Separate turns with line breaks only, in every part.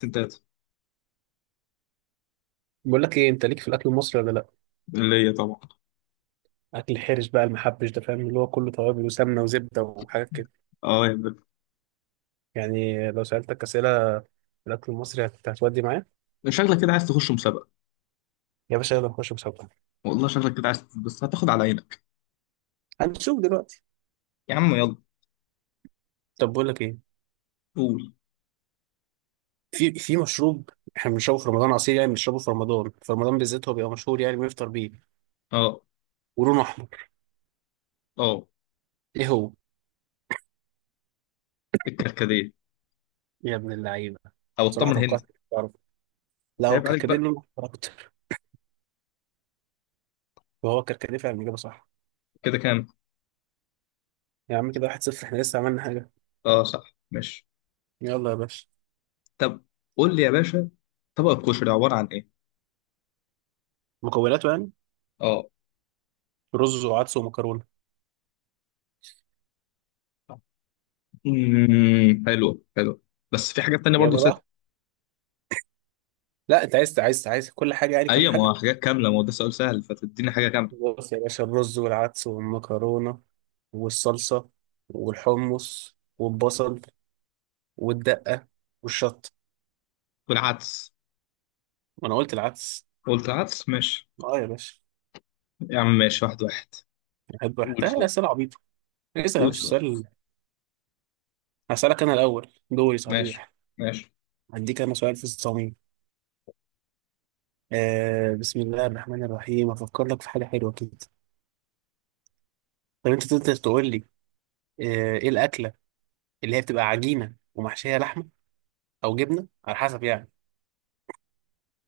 ستات.
بقول لك ايه، انت ليك في الاكل المصري ولا لا؟
اللي هي طبعا.
اكل حرش بقى المحبش ده، فاهم؟ اللي هو كله توابل وسمنه وزبده وحاجات كده.
اه يا بنت.
يعني لو سالتك اسئله في الاكل المصري هت- هتودي معايا؟
شكلك كده عايز تخش مسابقة.
يا باشا يلا نخش مسابقه.
والله شكلك كده عايز بس هتاخد على عينك.
هنشوف دلوقتي.
يا عم يلا.
طب بقول لك ايه،
قول.
في مشروب احنا بنشربه في رمضان، عصير يعني، بنشربه في رمضان، بالذات هو بيبقى مشهور، يعني بيفطر بيه
اه.
ولونه احمر.
اه
ايه هو؟
الكركديه
يا ابن اللعيبه،
او
بصراحه
الطمر
توقعت
هندي.
إنك تعرف. لا هو
عيب عليك
كركديه
بقى.
لونه احمر اكتر. وهو كركديه فعلا، اجابه صح.
كده كام.
يا عم كده واحد صفر، احنا لسه عملنا حاجه.
اه صح ماشي.
يلا يا باشا.
طب قول لي يا باشا، طبق الكشري عبارة عن ايه.
مكوناته يعني،
اه.
رز وعدس ومكرونه.
حلو حلو. بس في حاجات تانية برضه
يلا
ست.
بقى، لا انت عايز كل حاجه، يعني كل
ايوه، ما
حاجه.
هو حاجات كاملة، ما هو ده سؤال سهل فتديني حاجة كاملة.
بص يا باشا، الرز والعدس والمكرونه والصلصه والحمص والبصل والدقه والشطه.
والعدس.
ما انا قلت العدس.
قلت العدس ماشي.
اه يا باشا.
يا عم ماشي، واحد واحد.
بحب
قول
احتاج
سؤال.
اسئله عبيطه. اسال يا
قول
باشا
سؤال.
سؤال. هسالك انا الاول، دوري
ماشي.
صحيح.
ماشي.
هديك انا سؤال في الصميم. بسم الله الرحمن الرحيم، افكر لك في حاجه حلوه كده. طب انت تقدر تقول لي ايه الاكله اللي هي بتبقى عجينه ومحشيه لحمه او جبنه على حسب، يعني؟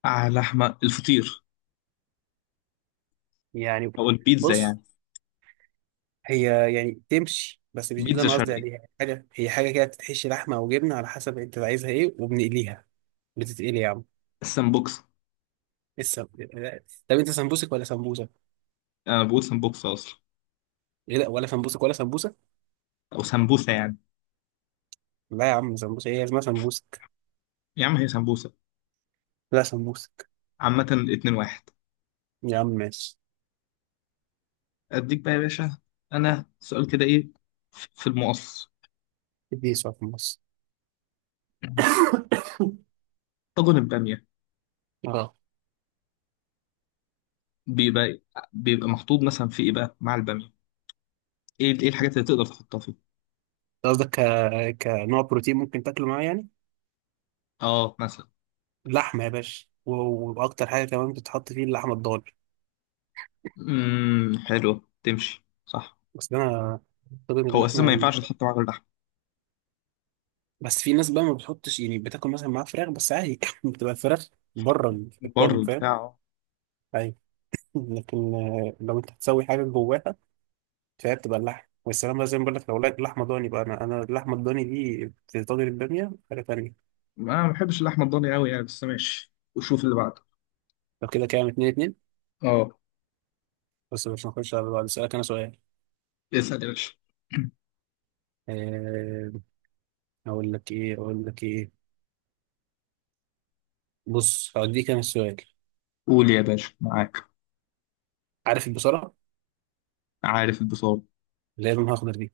آه لحمة الفطير.
يعني
أو البيتزا
بص،
يعني.
هي تمشي، بس مش دي اللي
بيتزا
انا قصدي
شرقي.
عليها. حاجه هي، حاجه كده بتتحشي لحمه او جبنه على حسب انت عايزها ايه، وبنقليها. بتتقلي يا عم.
السمبوكسة.
لسه. طب انت سمبوسك ولا سمبوسه؟
أنا بقول سمبوكسة أصلا.
ايه، لا ولا سمبوسك ولا سمبوسه.
أو سمبوسة يعني.
لا يا عم سمبوسه، ايه اسمها سمبوسك؟
يا عم هي سمبوسة.
لا سمبوسك.
عامة الاتنين واحد.
يا عم ماشي.
أديك بقى يا باشا. أنا سؤال كده إيه؟ في في المقص.
اديني سؤال في النص.
طاجن البامية.
اه
بيبقى بيبقى محطوط مثلا في إيه بقى مع البامية؟ إيه الحاجات اللي تقدر تحطها فيه؟
قصدك ك... كنوع بروتين ممكن تاكله معاه، يعني؟
آه مثلا.
لحمه يا باشا و... واكتر حاجه كمان بتتحط فيه اللحمه الضاني.
حلوة تمشي صح.
بس انا، طبعا
هو أساسا ما
اللحمه.
ينفعش تحط معاه اللحمة.
بس في ناس بقى ما بتحطش، يعني بتاكل مثلا معاها فراخ بس عادي، بتبقى الفراخ بره
بره
الطاجن، فاهم؟
البتاع أه.
ايوه. لكن لو انت هتسوي حاجه جواها، فهي بتبقى اللحم والسلام بقى، زي ما بقول لك. لو لقيت لحمه ضاني بقى، انا اللحمه الضاني دي في طاجن الباميه حاجه تانيه.
أنا ما بحبش اللحمة الضاني أوي يعني، بس ماشي وشوف اللي بعده.
لو كده كام؟ اتنين اتنين.
اه.
بس مش هنخش على بعض، اسالك انا سؤال.
اسأل يا باشا.
أه... اقول لك ايه؟ بص هوديك انا السؤال.
قول يا باشا معاك.
عارف البصله
عارف البصارة.
اللي هي لونها اخضر دي؟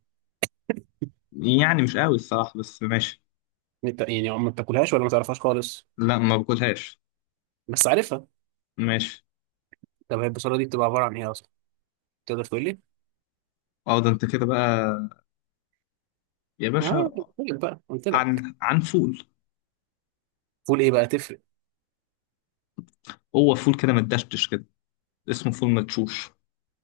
يعني مش قوي الصراحة، بس ماشي.
انت يعني ما بتاكلهاش ولا ما تعرفهاش خالص؟
لا ما باكلهاش.
بس عارفها.
ماشي.
طب هي البصله دي بتبقى عباره عن ايه اصلا، تقدر تقول لي؟
اه ده انت كده بقى يا
اه
باشا.
قلت لك بقى، قلت لك.
عن فول.
فول ايه بقى، تفرق؟
هو فول كده متدشتش كده، اسمه فول مدشوش.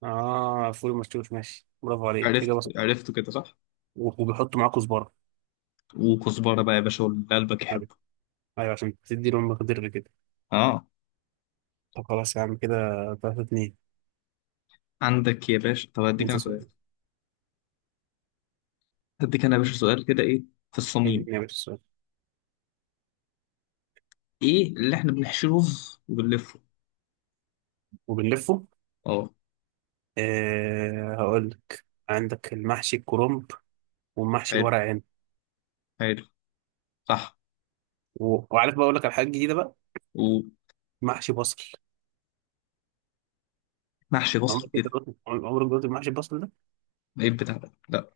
اه فول مشوش، ماشي برافو عليك،
عرفت
اجابه صح.
عرفته كده صح.
و- وبيحطوا معاه كزبره.
وكزبرة بقى يا باشا واللي قلبك
ايوه.
يحبه.
عشان تدي لهم مقدار كده.
اه.
طب خلاص يا عم كده 3 2.
عندك يا باشا. طب هديك
انت
انا سؤال.
سؤال،
هديك انا يا باشا سؤال كده ايه، في الصميم.
انت يا باشا سؤال.
ايه اللي احنا بنحشي رز وبنلفه؟
وبنلفه.
اه.
هقول لك، عندك المحشي الكرنب والمحشي
حلو.
الورق عنب.
حلو. صح.
و- وعارف بقى، اقول لك على حاجه جديده بقى.
ومحشي
محشي بصل.
بصل
عمرك انت
كده.
دوت- عمرك دوت المحشي البصل ده؟
ايه البتاع ده، لا.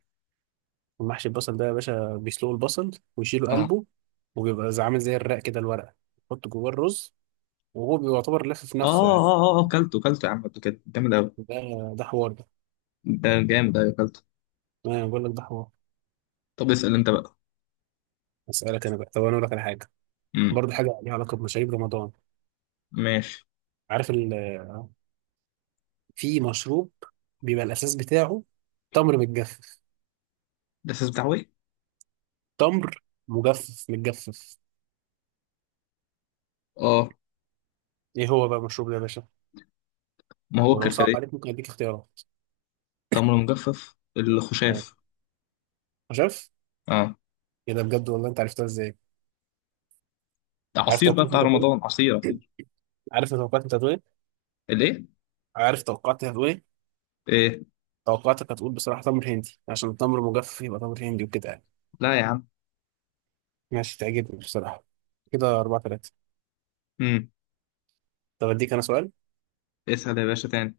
المحشي البصل ده يا باشا، بيسلقوا البصل ويشيلوا
اه. اه.
قلبه، وبيبقى زي- عامل زي الرق كده، الورقه، يحط جواه الرز وهو بيعتبر لف في
اه.
نفسه، يعني.
اه. آه، كلته يا عم قبل كده، جامد قوي.
ده ده حوار ده،
ده جامد، ايوه كلته.
انا بقول لك ده حوار.
طب اسال انت بقى.
اسالك انا بقى، طب انا اقول لك على حاجه،
امم
برضه حاجه ليها علاقه بمشاريب رمضان.
ماشي.
عارف ال... في مشروب بيبقى الاساس بتاعه تمر متجفف.
ده اساس بتاع ايه؟
تمر متجفف.
اه.
ايه هو بقى المشروب ده يا باشا؟
ما هو
ولو صعب عليك
الكرفديه.
ممكن اديك اختيارات.
تمر مجفف،
اه
الخشاف.
شايف.
اه.
ايه ده بجد، والله انت عرفتها ازاي؟
ده
عارف
عصير بقى
توقعاتك
بتاع
انت هتقول
رمضان،
إيه؟
عصير عصير.
عارف توقعاتك انت هتقول ايه
الايه؟
عارف توقعاتك هتقول ايه
ايه إيه؟
توقعاتك هتقول بصراحه تمر هندي، عشان التمر مجفف يبقى تمر هندي، وكده يعني.
لا يا عم.
ماشي تعجبني بصراحه. كده أربعة تلاتة.
امم
طب اديك انا سؤال.
اسال يا باشا تاني.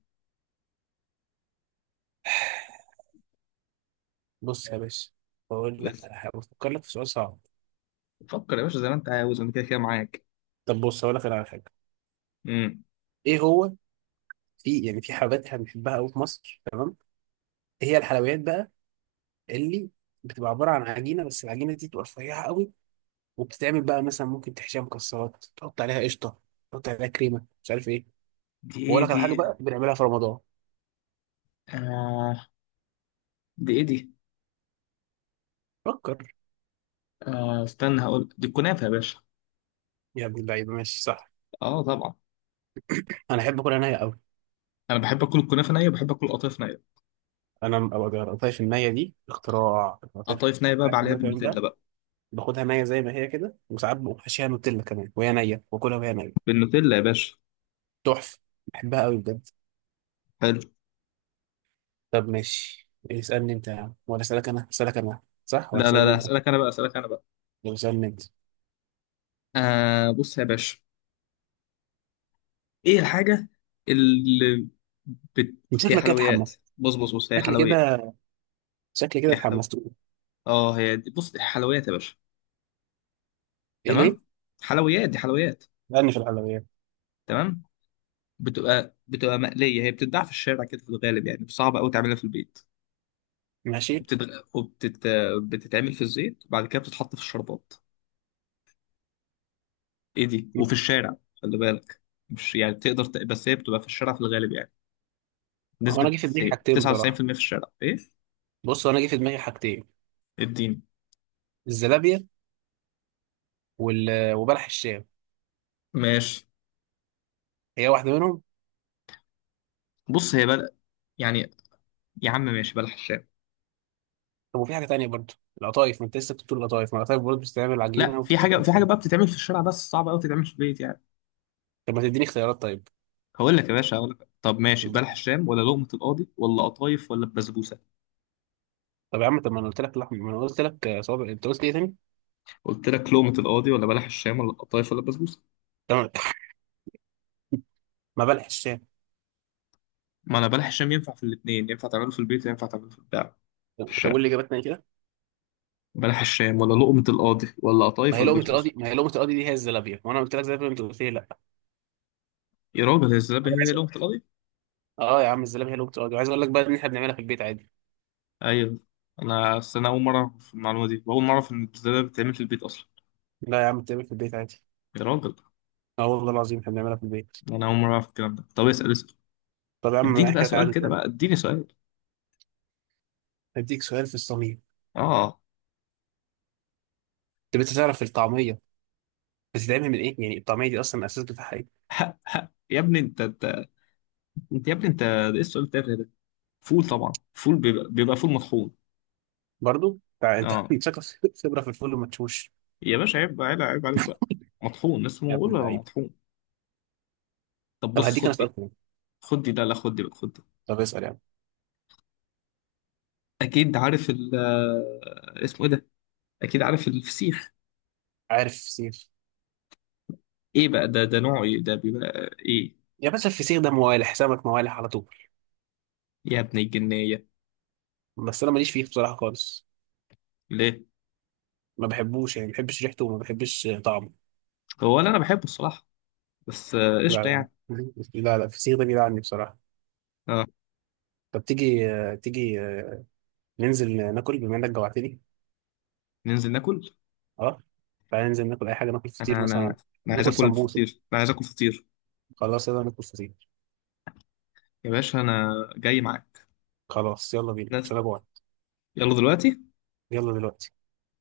بص يا باشا، بقول لك
اسال.
على حاجه، بفكر لك في سؤال صعب.
فكر يا باشا زي ما انت عاوز، انا كده كده معاك.
طب بص، اقول لك أنا على حاجه.
امم
ايه هو؟ في، يعني في حلويات احنا بنحبها قوي في مصر، تمام؟ إيه هي الحلويات بقى اللي بتبقى عباره عن عجينه، بس العجينه دي بتبقى رفيعه قوي، وبتتعمل بقى مثلا، ممكن تحشيها مكسرات، تحط عليها قشطه، تحط عليها كريمه، مش عارف ايه.
دي ايه
واقول لك على
دي؟
حاجه بقى، بنعملها في رمضان.
آه دي ايه دي؟
فكر.
استنى، هقول دي الكنافه يا باشا.
يا ابن اللعيبه، ماشي صح.
اه طبعا.
انا احب اكلها نيه قوي.
انا بحب اكل الكنافه نيه، وبحب اكل القطايف نيه.
انا ما بقدرش النيه دي، اختراع ما بقدرش.
قطايف نايبه عليها بالنوتيلا بقى.
باخدها نية زي ما هي كده، وساعات بقوم حاشيها نوتيلا كمان وهي نية، واكلها وهي نية.
بالنوتيلا يا باشا.
تحفة. بحبها قوي بجد.
حلو.
طب ماشي، اسألني انت يا عم ولا اسألك انا اسألك انا صح ولا
لا لا
اسألني
لا
انت
هسألك انا بقى، هسألك انا بقى.
ولا اسألني انت
آه بص يا باشا. ايه الحاجة اللي بت...
من
هي
شكلك كده
حلويات.
اتحمست.
بص بص بص، هي
شكلي
حلويات.
كده شكلي كده
هي حلو.
اتحمست.
اه هي دي، بص دي حلويات يا باشا.
ايه ليه؟
تمام. حلويات، دي حلويات.
اسألني في الحلويات.
تمام. بتبقى مقلية، هي بتتباع في الشارع كده في الغالب، يعني صعب قوي تعملها في البيت.
ماشي.
وبتتغ... وبتت... بتتعمل في الزيت وبعد كده بتتحط في الشربات. ايه دي؟
م.
وفي الشارع خلي بالك. مش يعني تقدر بس هي بتبقى في الشارع في الغالب يعني.
هو انا
نسبة
جه في دماغي حاجتين
99% في
بصراحة.
المية، في الشارع ايه.
بص هو انا جه في دماغي حاجتين،
اديني.
الزلابية وال... وبلح الشام،
ماشي.
هي واحدة منهم.
بص هي يعني، يا عم ماشي بلح الشارع.
طب وفي حاجة تانية برضه، القطايف؟ ما انت لسه كنت بتقول القطايف، ما القطايف برضه بتستعمل
لا
عجينة
في
وبتت...
حاجة، في حاجة
بت-.
بقى بتتعمل في الشارع بس صعبة قوي تتعمل في البيت يعني.
طب ما تديني اختيارات.
هقول لك يا باشا، هقول لك طب ماشي بلح
طيب.
الشام ولا لقمة القاضي ولا قطايف ولا البسبوسة.
طب يا عم، طب ما انا قلت لك لحم، ما انا قلت لك صوابع، انت قلت ايه تاني؟
قلت لك لقمة القاضي ولا بلح الشام ولا القطايف ولا البسبوسة.
تمام. ما بلح الشام.
ما انا بلح الشام ينفع في الاثنين، ينفع تعمله في البيت وينفع تعمله في البتاع، في الشارع.
تقول لي اجابتنا ايه كده؟
بلح الشام ولا لقمة القاضي ولا
ما
قطايف
هي
ولا
لقمه
بسبوسة.
القاضي، دي هي الزلابيه، وانا قلت لك زلابيه انت قلت لي لا.
يا راجل هي الزلابية
انا
هي
عايز أقول-.
لغة القضية؟
اه يا عم الزلابيه هي لقمه القاضي، وعايز اقول لك بقى ان احنا بنعملها في البيت عادي.
أيوة. أنا أصل أنا أول مرة أعرف المعلومة دي، وأول مرة أعرف إن الزلابية بتتعمل في البيت أصلا.
لا يا عم، بتعمل في البيت عادي.
يا راجل.
اه والله العظيم احنا بنعملها في البيت.
أنا أول مرة أعرف الكلام ده. طب اسأل، اسأل.
طب يا عم
اديني بقى
حكايه
سؤال
عادي
كده
يعني.
بقى، اديني سؤال.
هديك سؤال في الصميم.
آه.
طب انت تعرف الطعميه بتتعمل من ايه؟ يعني الطعميه دي اصلا الاساس بتاعها ايه؟
حق يا ابني، أنت. أنت يا ابني أنت، ده إيه السؤال التافه ده؟ فول طبعا، فول بيبقى, فول مطحون.
برضه تع- انت
آه
أنت شكلك خبره في الفول، وما تشوش.
يا باشا عيب بقى، عيب، عيب عليك بقى. مطحون، لسه ما
يا ابن
بقول لك
اللعيبه.
مطحون. طب
طب
بص
هديك انا
خد دي.
سؤال كمان.
خد دي، لا لا، خد دي بقى خد دي.
طب اسال يا عم.
أكيد عارف ال اسمه إيه ده؟ أكيد عارف الفسيخ.
عارف سيف،
ايه بقى ده؟ ده نوعه ايه ده، بيبقى ايه؟
يا باشا الفسيخ ده موالح، سمك موالح على طول.
يا ابن الجنية.
بس انا ماليش فيه بصراحه خالص،
ليه؟
ما بحبوش، يعني ما بحبش ريحته وما بحبش طعمه.
هو اللي انا بحبه الصراحة. بس قشطة
لا
يعني.
لا لا الفسيخ ده بيلعني بصراحه.
اه.
طب تيجي ننزل ناكل، بما انك جوعتني.
ننزل ناكل.
اه. تعالى ننزل ناكل اي حاجه، ناكل فطير
انا
مثلا،
انا عايز
ناكل
اكل
سمبوسه.
فطير، انا عايز اكل فطير.
خلاص يلا ناكل فطير.
يا باشا انا جاي معاك.
خلاص يلا بينا
بس
عشان انا جوعت.
يلا دلوقتي.
يلا دلوقتي.